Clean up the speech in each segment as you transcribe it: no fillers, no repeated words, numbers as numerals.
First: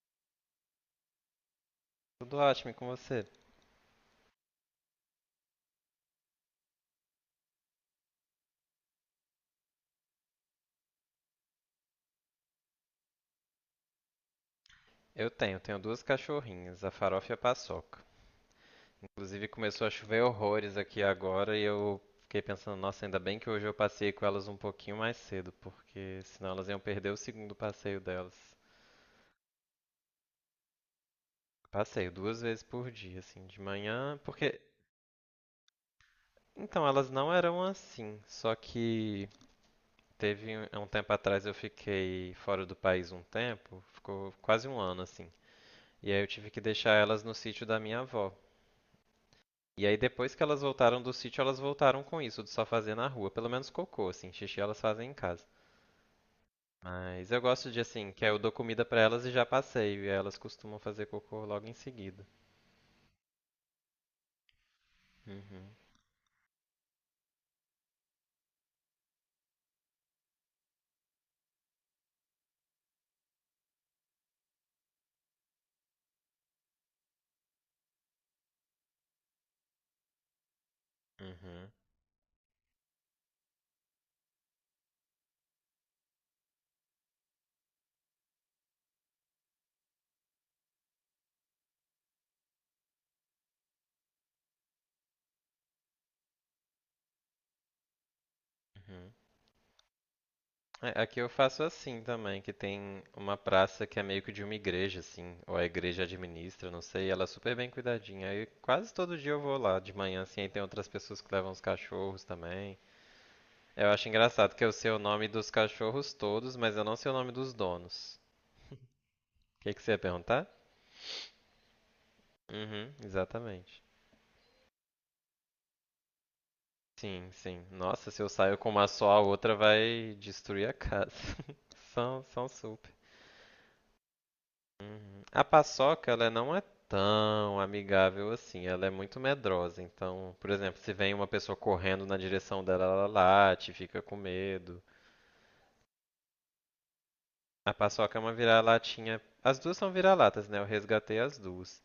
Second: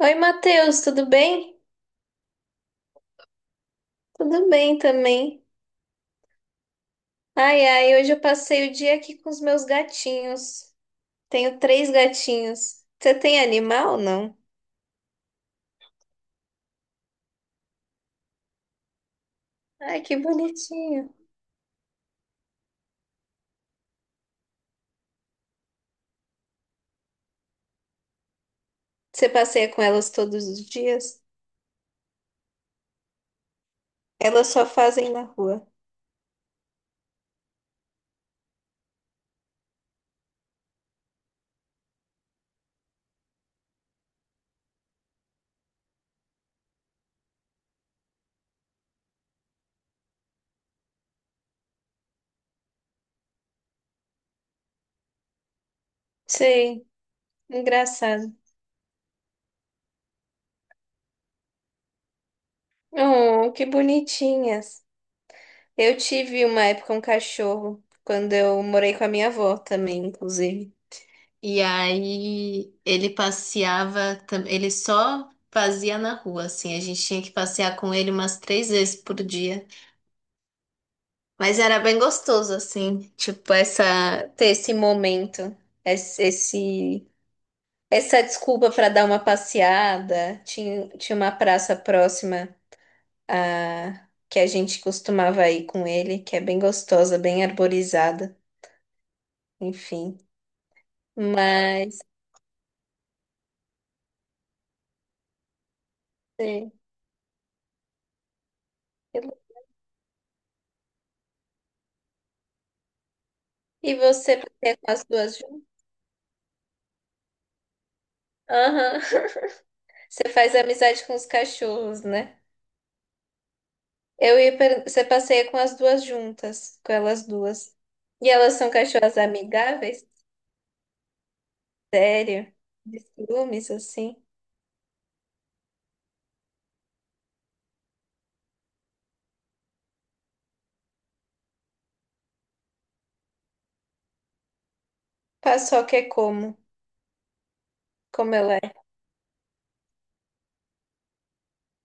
Oi, Matheus, tudo bem? Tudo ótimo e com você? Tudo bem também. Ai, ai, hoje eu passei o dia aqui com os meus gatinhos. Tenho três gatinhos. Você tem animal ou não? Eu tenho duas cachorrinhas, a Farofa e a Paçoca. Inclusive começou a Ai, que chover horrores aqui bonitinho. agora e eu fiquei pensando, nossa, ainda bem que hoje eu passei com elas um pouquinho mais cedo, porque senão elas iam perder o segundo passeio delas. Você passeia com elas todos os dias? Passeio duas vezes por dia, assim, de manhã, Elas porque só fazem na rua. então elas não eram assim, só que há um tempo atrás eu fiquei fora do país um tempo, ficou quase um ano assim. E aí eu tive que deixar elas no sítio da minha avó. E aí depois que elas voltaram do sítio, elas voltaram com isso de só fazer na rua, pelo menos cocô, assim, xixi elas fazem em casa. Sei, Mas eu gosto de assim, que engraçado. eu dou comida pra elas e já passeio, e aí elas costumam fazer cocô logo em seguida. Oh, que bonitinhas. Uhum, Eu tive uma época um cachorro, quando eu morei com a minha avó também, inclusive. E aí ele passeava, ele só fazia na rua, assim. A gente tinha que passear com ele umas três vezes por dia. Mas uhum, era bem gostoso, assim, tipo, essa, ter esse momento, esse, esse- essa desculpa para dar uma passeada. Tinha uma praça próxima que a gente costumava ir com ele, que é bem gostosa, bem arborizada, uhum. enfim. É, aqui eu faço Mas. assim também, que tem uma praça que é meio que de uma igreja, assim, ou a igreja administra, É, não sei, e ela é super bem cuidadinha. Aí quase todo dia eu eu- vou lá de manhã, assim, aí tem outras pessoas que levam os cachorros também. Eu e acho você engraçado que eu passeia com sei o as nome duas. dos cachorros todos, mas eu não sei o nome dos donos. Aham. O que, que você ia Você perguntar? faz amizade com os cachorros, né? Uhum, exatamente. Eu ia per... Você passeia com as duas juntas, com elas Sim, sim. duas. Nossa, se eu E elas saio com são uma só, cachorras a outra amigáveis? vai destruir a casa. São, são Sério? super. De ciúmes, assim? Uhum. A paçoca, ela não é tão amigável assim. Ela é muito medrosa. Então, por exemplo, se vem uma pessoa correndo na direção dela, ela late, fica com medo. Paçoca é como? A paçoca é uma Como ela é? vira-latinha. As duas são vira-latas, né? Eu resgatei as duas.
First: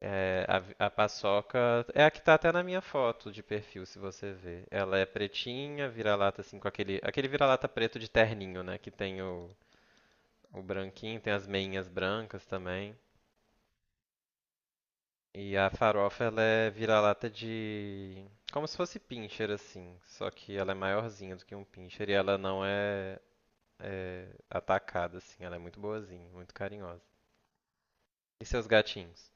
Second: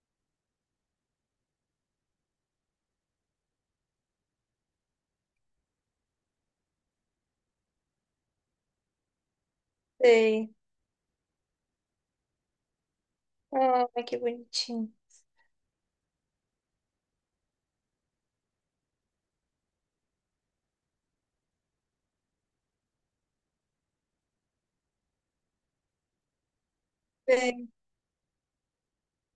É, a paçoca é a que tá até na minha foto de perfil, se você ver. Ela é pretinha, vira-lata assim com aquele vira-lata preto de terninho, né? Sei. O branquinho, tem as meinhas brancas também. Ai, que bonitinho. E a farofa ela é vira-lata de como se fosse pincher assim, só que ela é maiorzinha do que um pincher e ela não é, é atacada assim. Ela é muito boazinha, muito carinhosa. Sei. E seus gatinhos?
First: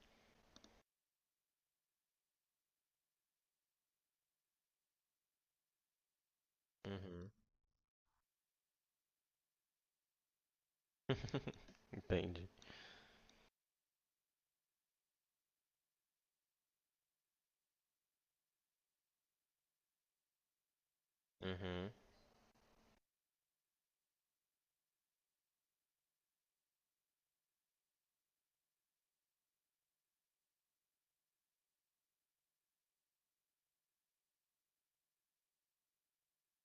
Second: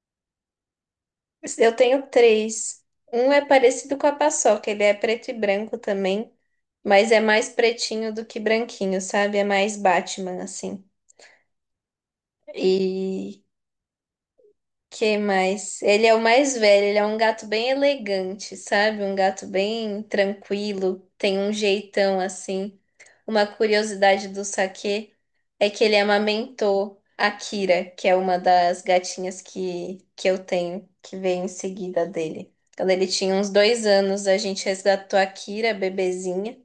Eu tenho três. Um é parecido com a paçoca, ele é preto e branco também, mas é Uhum. mais pretinho do que branquinho, sabe? É mais Batman, assim. Entendi. E que mais? Ele é o mais velho, ele é um gato bem elegante, sabe? Um gato bem tranquilo, tem um Uhum. jeitão assim. Uma curiosidade do Saquê é que ele amamentou a Kira, que é uma das gatinhas que eu tenho, que veio em seguida dele. Quando ele tinha uns dois anos, a gente resgatou a Kira, bebezinha,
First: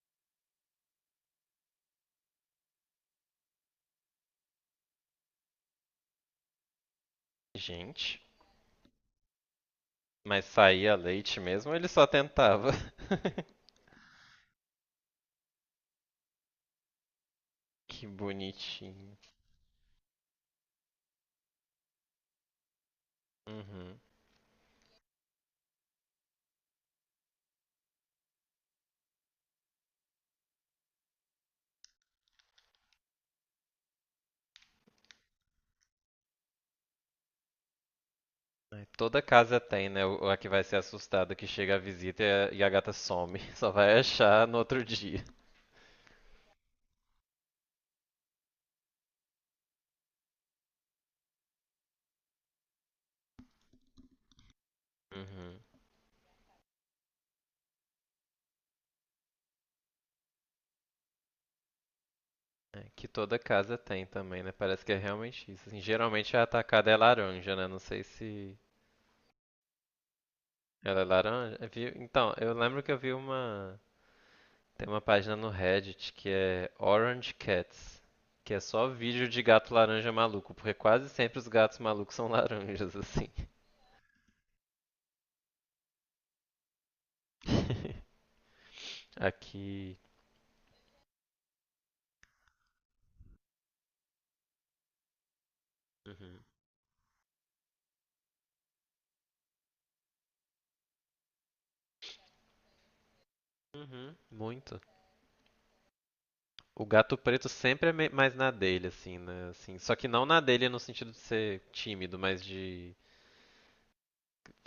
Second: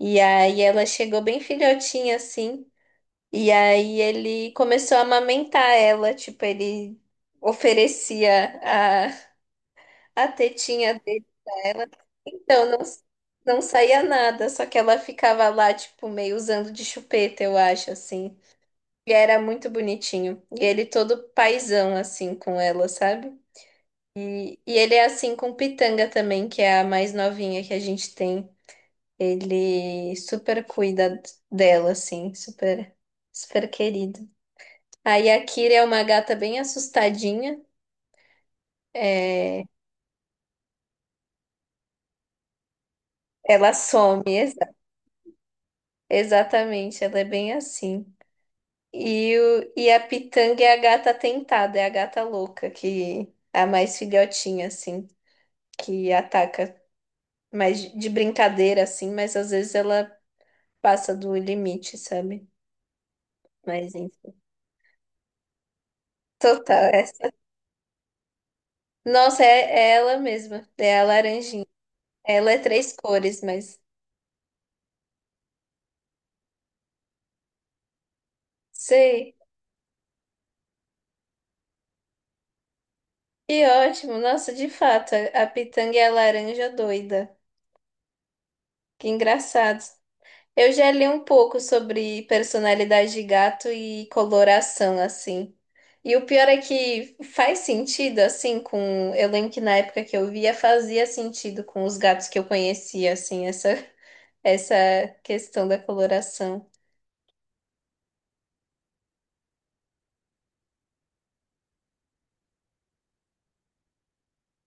e aí ela chegou bem filhotinha assim. E aí ele começou a amamentar ela, tipo, ele Gente. oferecia a Mas saía tetinha dele leite pra mesmo ou ele ela. só Então tentava? não, não saía nada, só que ela ficava lá, tipo, meio usando de chupeta, eu acho, Que assim. E bonitinho. era muito bonitinho. E ele todo paizão, assim, com ela, sabe? Uhum. E ele é assim com Pitanga também, que é a mais novinha que a gente tem. Ele super cuida dela, assim, super, super querido. Aí a Kira é uma gata bem assustadinha. Toda casa É, tem, né? A que vai ser assustada que chega a visita e a gata some. Só ela vai some, achar no outro dia. exatamente, ela é bem assim. E, o, e a Pitanga é a gata tentada, é a gata louca, que é a mais filhotinha, assim, Uhum. que ataca mais de brincadeira, assim, mas às vezes ela passa do limite, sabe? É. Que toda casa Mas tem enfim. também, né? Parece que é realmente isso, assim. Geralmente a atacada Total, é essa. laranja, né? Não sei se Nossa, é, é ela mesma, ela é é a laranja. laranjinha. Então, eu Ela é lembro que três eu vi cores, uma. mas Tem uma página no Reddit que é Orange Cats, que é só vídeo sei. de gato laranja maluco, porque quase sempre os gatos malucos são laranjas, assim. Que ótimo! Nossa, de fato, a pitanga é a laranja doida. Que engraçado. Aqui. Eu já li um pouco sobre personalidade de gato e coloração, assim. E o Uhum. pior é que faz sentido, assim, com... Eu lembro que na época que eu via, fazia sentido com os gatos que eu conhecia, assim, essa, Uhum. essa Muito. questão da coloração. O gato preto sempre é mais na dele, assim, né? Assim, só que não na dele no sentido de ser tímido, mas de.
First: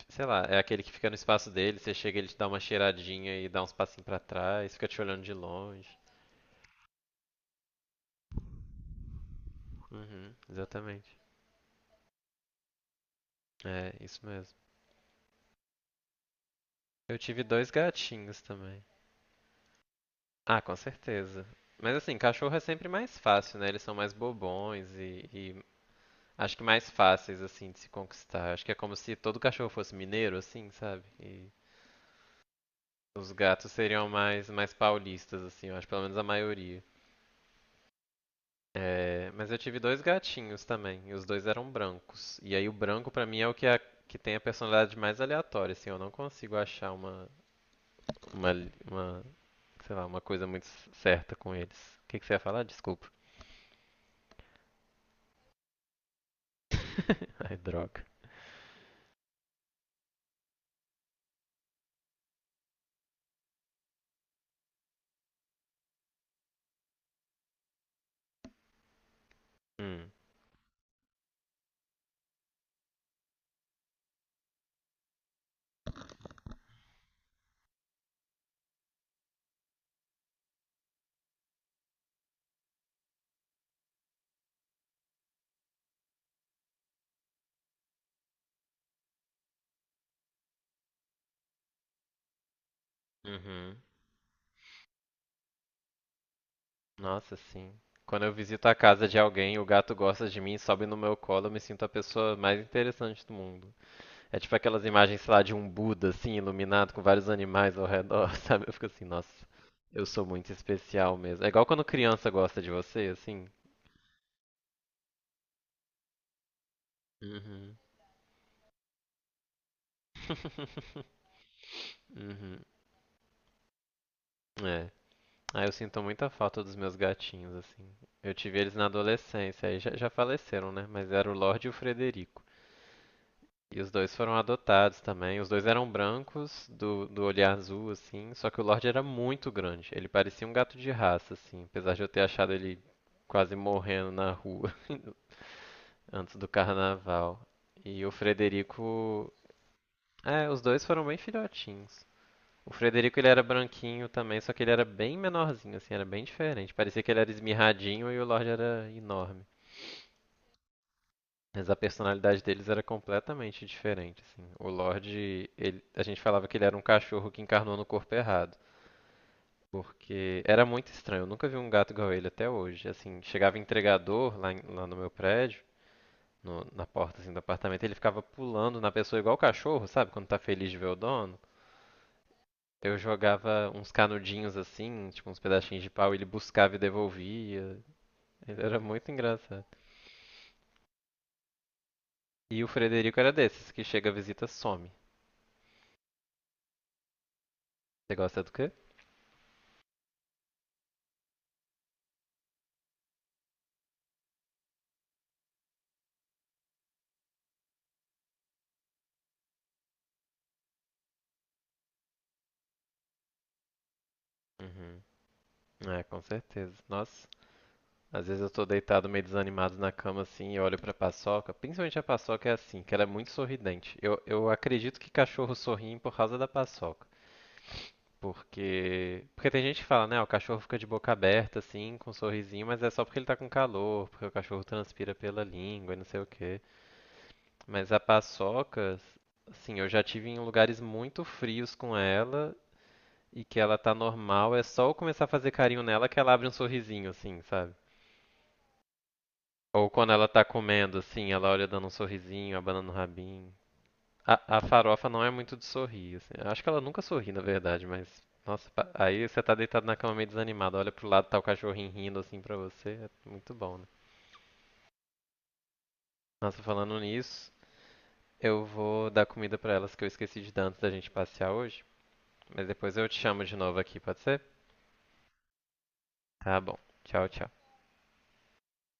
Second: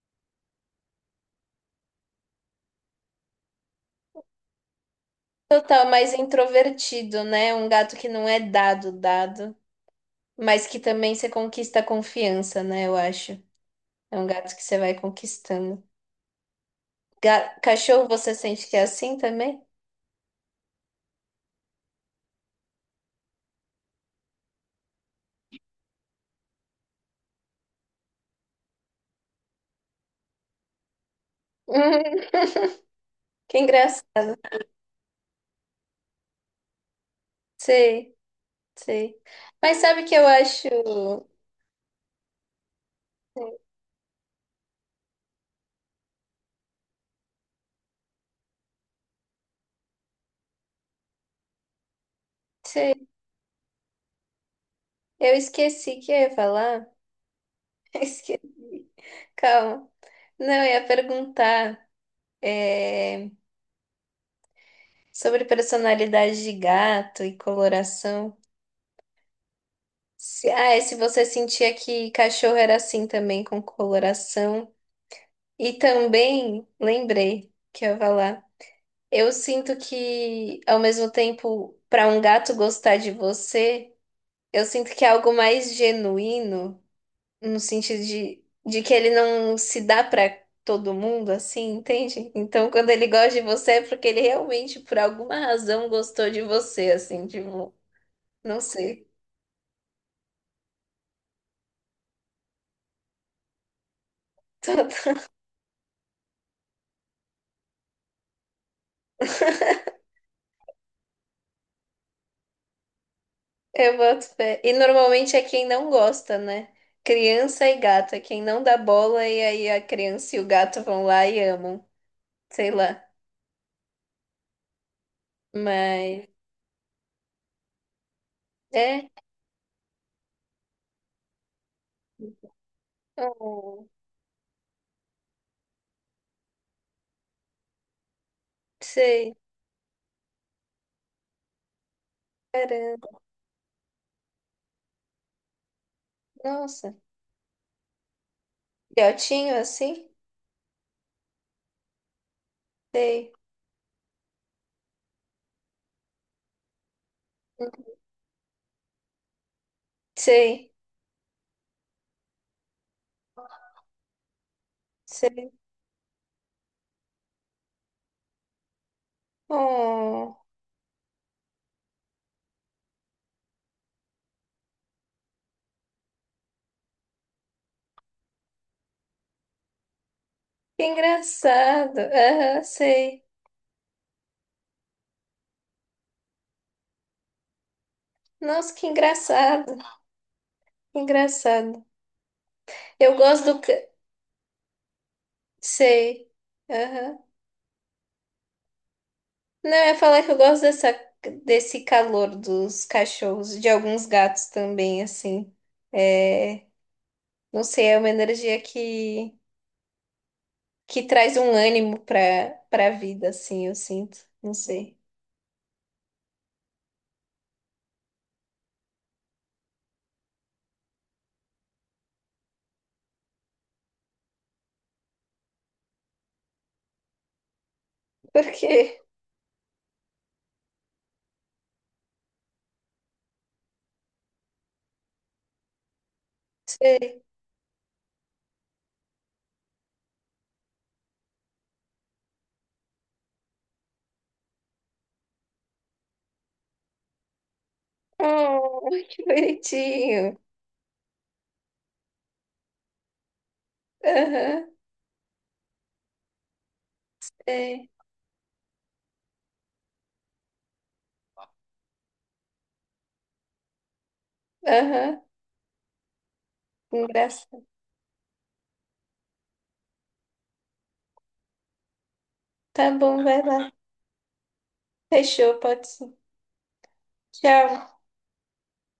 Sei lá, é aquele que fica no espaço dele, você chega, ele te dá uma cheiradinha e dá uns passinhos pra trás, fica te olhando de Total, longe. mais introvertido, né? Um gato que não é dado, dado, Uhum, mas que também exatamente. você conquista a confiança, né? Eu acho. É, É isso um gato mesmo. que você vai conquistando. Eu tive Ga- dois Cachorro, você gatinhos sente que também. é assim também? Ah, com certeza. Mas assim, cachorro é sempre mais fácil, né? Eles são mais bobões e acho que mais fáceis, assim, de se conquistar. Acho que é como se todo cachorro fosse mineiro, assim, sabe? E os Que gatos seriam engraçado. mais paulistas, assim, eu acho, pelo menos a maioria. Sei, sei. É, mas eu Mas tive dois sabe o que eu gatinhos acho? também, e os dois eram brancos. E aí o branco pra mim é que tem a personalidade mais aleatória, assim, eu não consigo achar uma, uma sei lá, uma coisa muito certa com eles. O que, que você ia falar? Sei. Desculpa. Eu esqueci o que eu ia falar. Ai, droga. Esqueci. Calma. Não, eu ia perguntar é, sobre personalidade de gato e coloração. Hum. Se, ah, é se você sentia que cachorro era assim também, com coloração. E também lembrei que eu ia falar. Eu sinto que, ao mesmo tempo, para um gato gostar de você, eu sinto que é algo mais genuíno, no sentido de que ele não se dá para todo mundo, assim, entende? Então, quando ele gosta de você, Uhum. é porque ele realmente, por alguma razão, gostou de você, assim, Nossa, sim. tipo, Quando eu não visito a casa sei. de alguém, o gato gosta de mim, sobe no meu colo, eu me sinto a pessoa mais interessante do mundo. É tipo aquelas imagens, sei lá, de um Buda, assim, iluminado com vários animais ao redor, sabe? Eu fico assim, nossa, eu sou muito especial mesmo. É igual quando criança gosta de você, assim. Eu boto fé. E normalmente é quem não gosta, né? Criança Uhum. e gato, é quem não dá bola e aí a criança e o gato vão lá e amam, Uhum. sei lá. É. Ah, eu sinto Mas. muita falta dos meus gatinhos, assim. Eu tive eles na É. adolescência, aí já faleceram, né? Mas era o Lorde e o Frederico. E Oh, os dois foram adotados também. Os dois eram brancos, do olhar azul, assim. Só que o Lorde era sei. muito grande. Ele parecia um gato de raça, assim. Apesar de eu ter achado ele Caramba. quase morrendo na rua antes do Nossa. carnaval. E o Frederico. Filhotinho assim? É, os dois foram bem filhotinhos. O Frederico ele Sei. era branquinho também, só que ele era bem menorzinho, assim, era bem diferente. Parecia que ele era esmirradinho e o Lorde era enorme. Sei. Mas a personalidade deles era completamente diferente, assim. O Lorde, Sei. A gente falava que ele era um cachorro que encarnou no corpo errado. Oh, Porque era muito estranho, eu nunca vi um gato igual ele até hoje. Assim, chegava entregador lá, lá no meu prédio, na porta assim, do apartamento, ele ficava pulando na pessoa igual o cachorro, sabe? Quando tá feliz de que ver o dono. engraçado. Aham, Eu sei. jogava uns canudinhos assim, tipo uns pedacinhos de pau, ele buscava e devolvia. Ele Nossa, era que muito engraçado. engraçado. Que engraçado. E o Eu Frederico era gosto do... desses, que chega, visita, some. sei. Aham. Você gosta do quê? Não, eu ia falar que eu gosto dessa, desse calor dos cachorros, de alguns gatos também, assim. É... Não sei, é uma energia que traz um ânimo para a vida, assim, eu sinto. Não sei. Uhum. É, com certeza. Nossa, às vezes eu tô deitado meio desanimado na cama assim e olho pra paçoca. Principalmente a paçoca é assim, que ela é muito sorridente. Eu acredito que cachorro sorri por causa da paçoca. Por quê? Porque. Porque tem gente que fala, né? O cachorro fica de boca aberta, assim, com um sorrisinho, mas é só porque ele tá com calor, porque o cachorro transpira pela língua e não sei o quê. Sei. Mas a paçoca, assim, eu já tive em lugares muito frios com ela e que ela tá normal, é só eu começar a fazer carinho nela que ela abre um sorrisinho, assim, sabe? Oh, que Ou quando ela bonitinho. tá comendo, assim, ela olha dando um sorrisinho, abanando o rabinho. A Aham, farofa não é muito de sorrir, assim. Eu acho que ela nunca sorri, na verdade, é. mas. Nossa, aí você tá deitado na cama meio desanimado, olha pro lado, tá o cachorrinho rindo assim pra você. É muito bom, né? Aham, Nossa, falando nisso, engraçado. eu vou dar comida pra elas que eu esqueci de dar antes da gente passear hoje. Mas Tá depois eu te bom, vai chamo de lá. novo aqui, pode ser? Fechou, pode ser. Tá bom. Tchau, tchau. Tchau.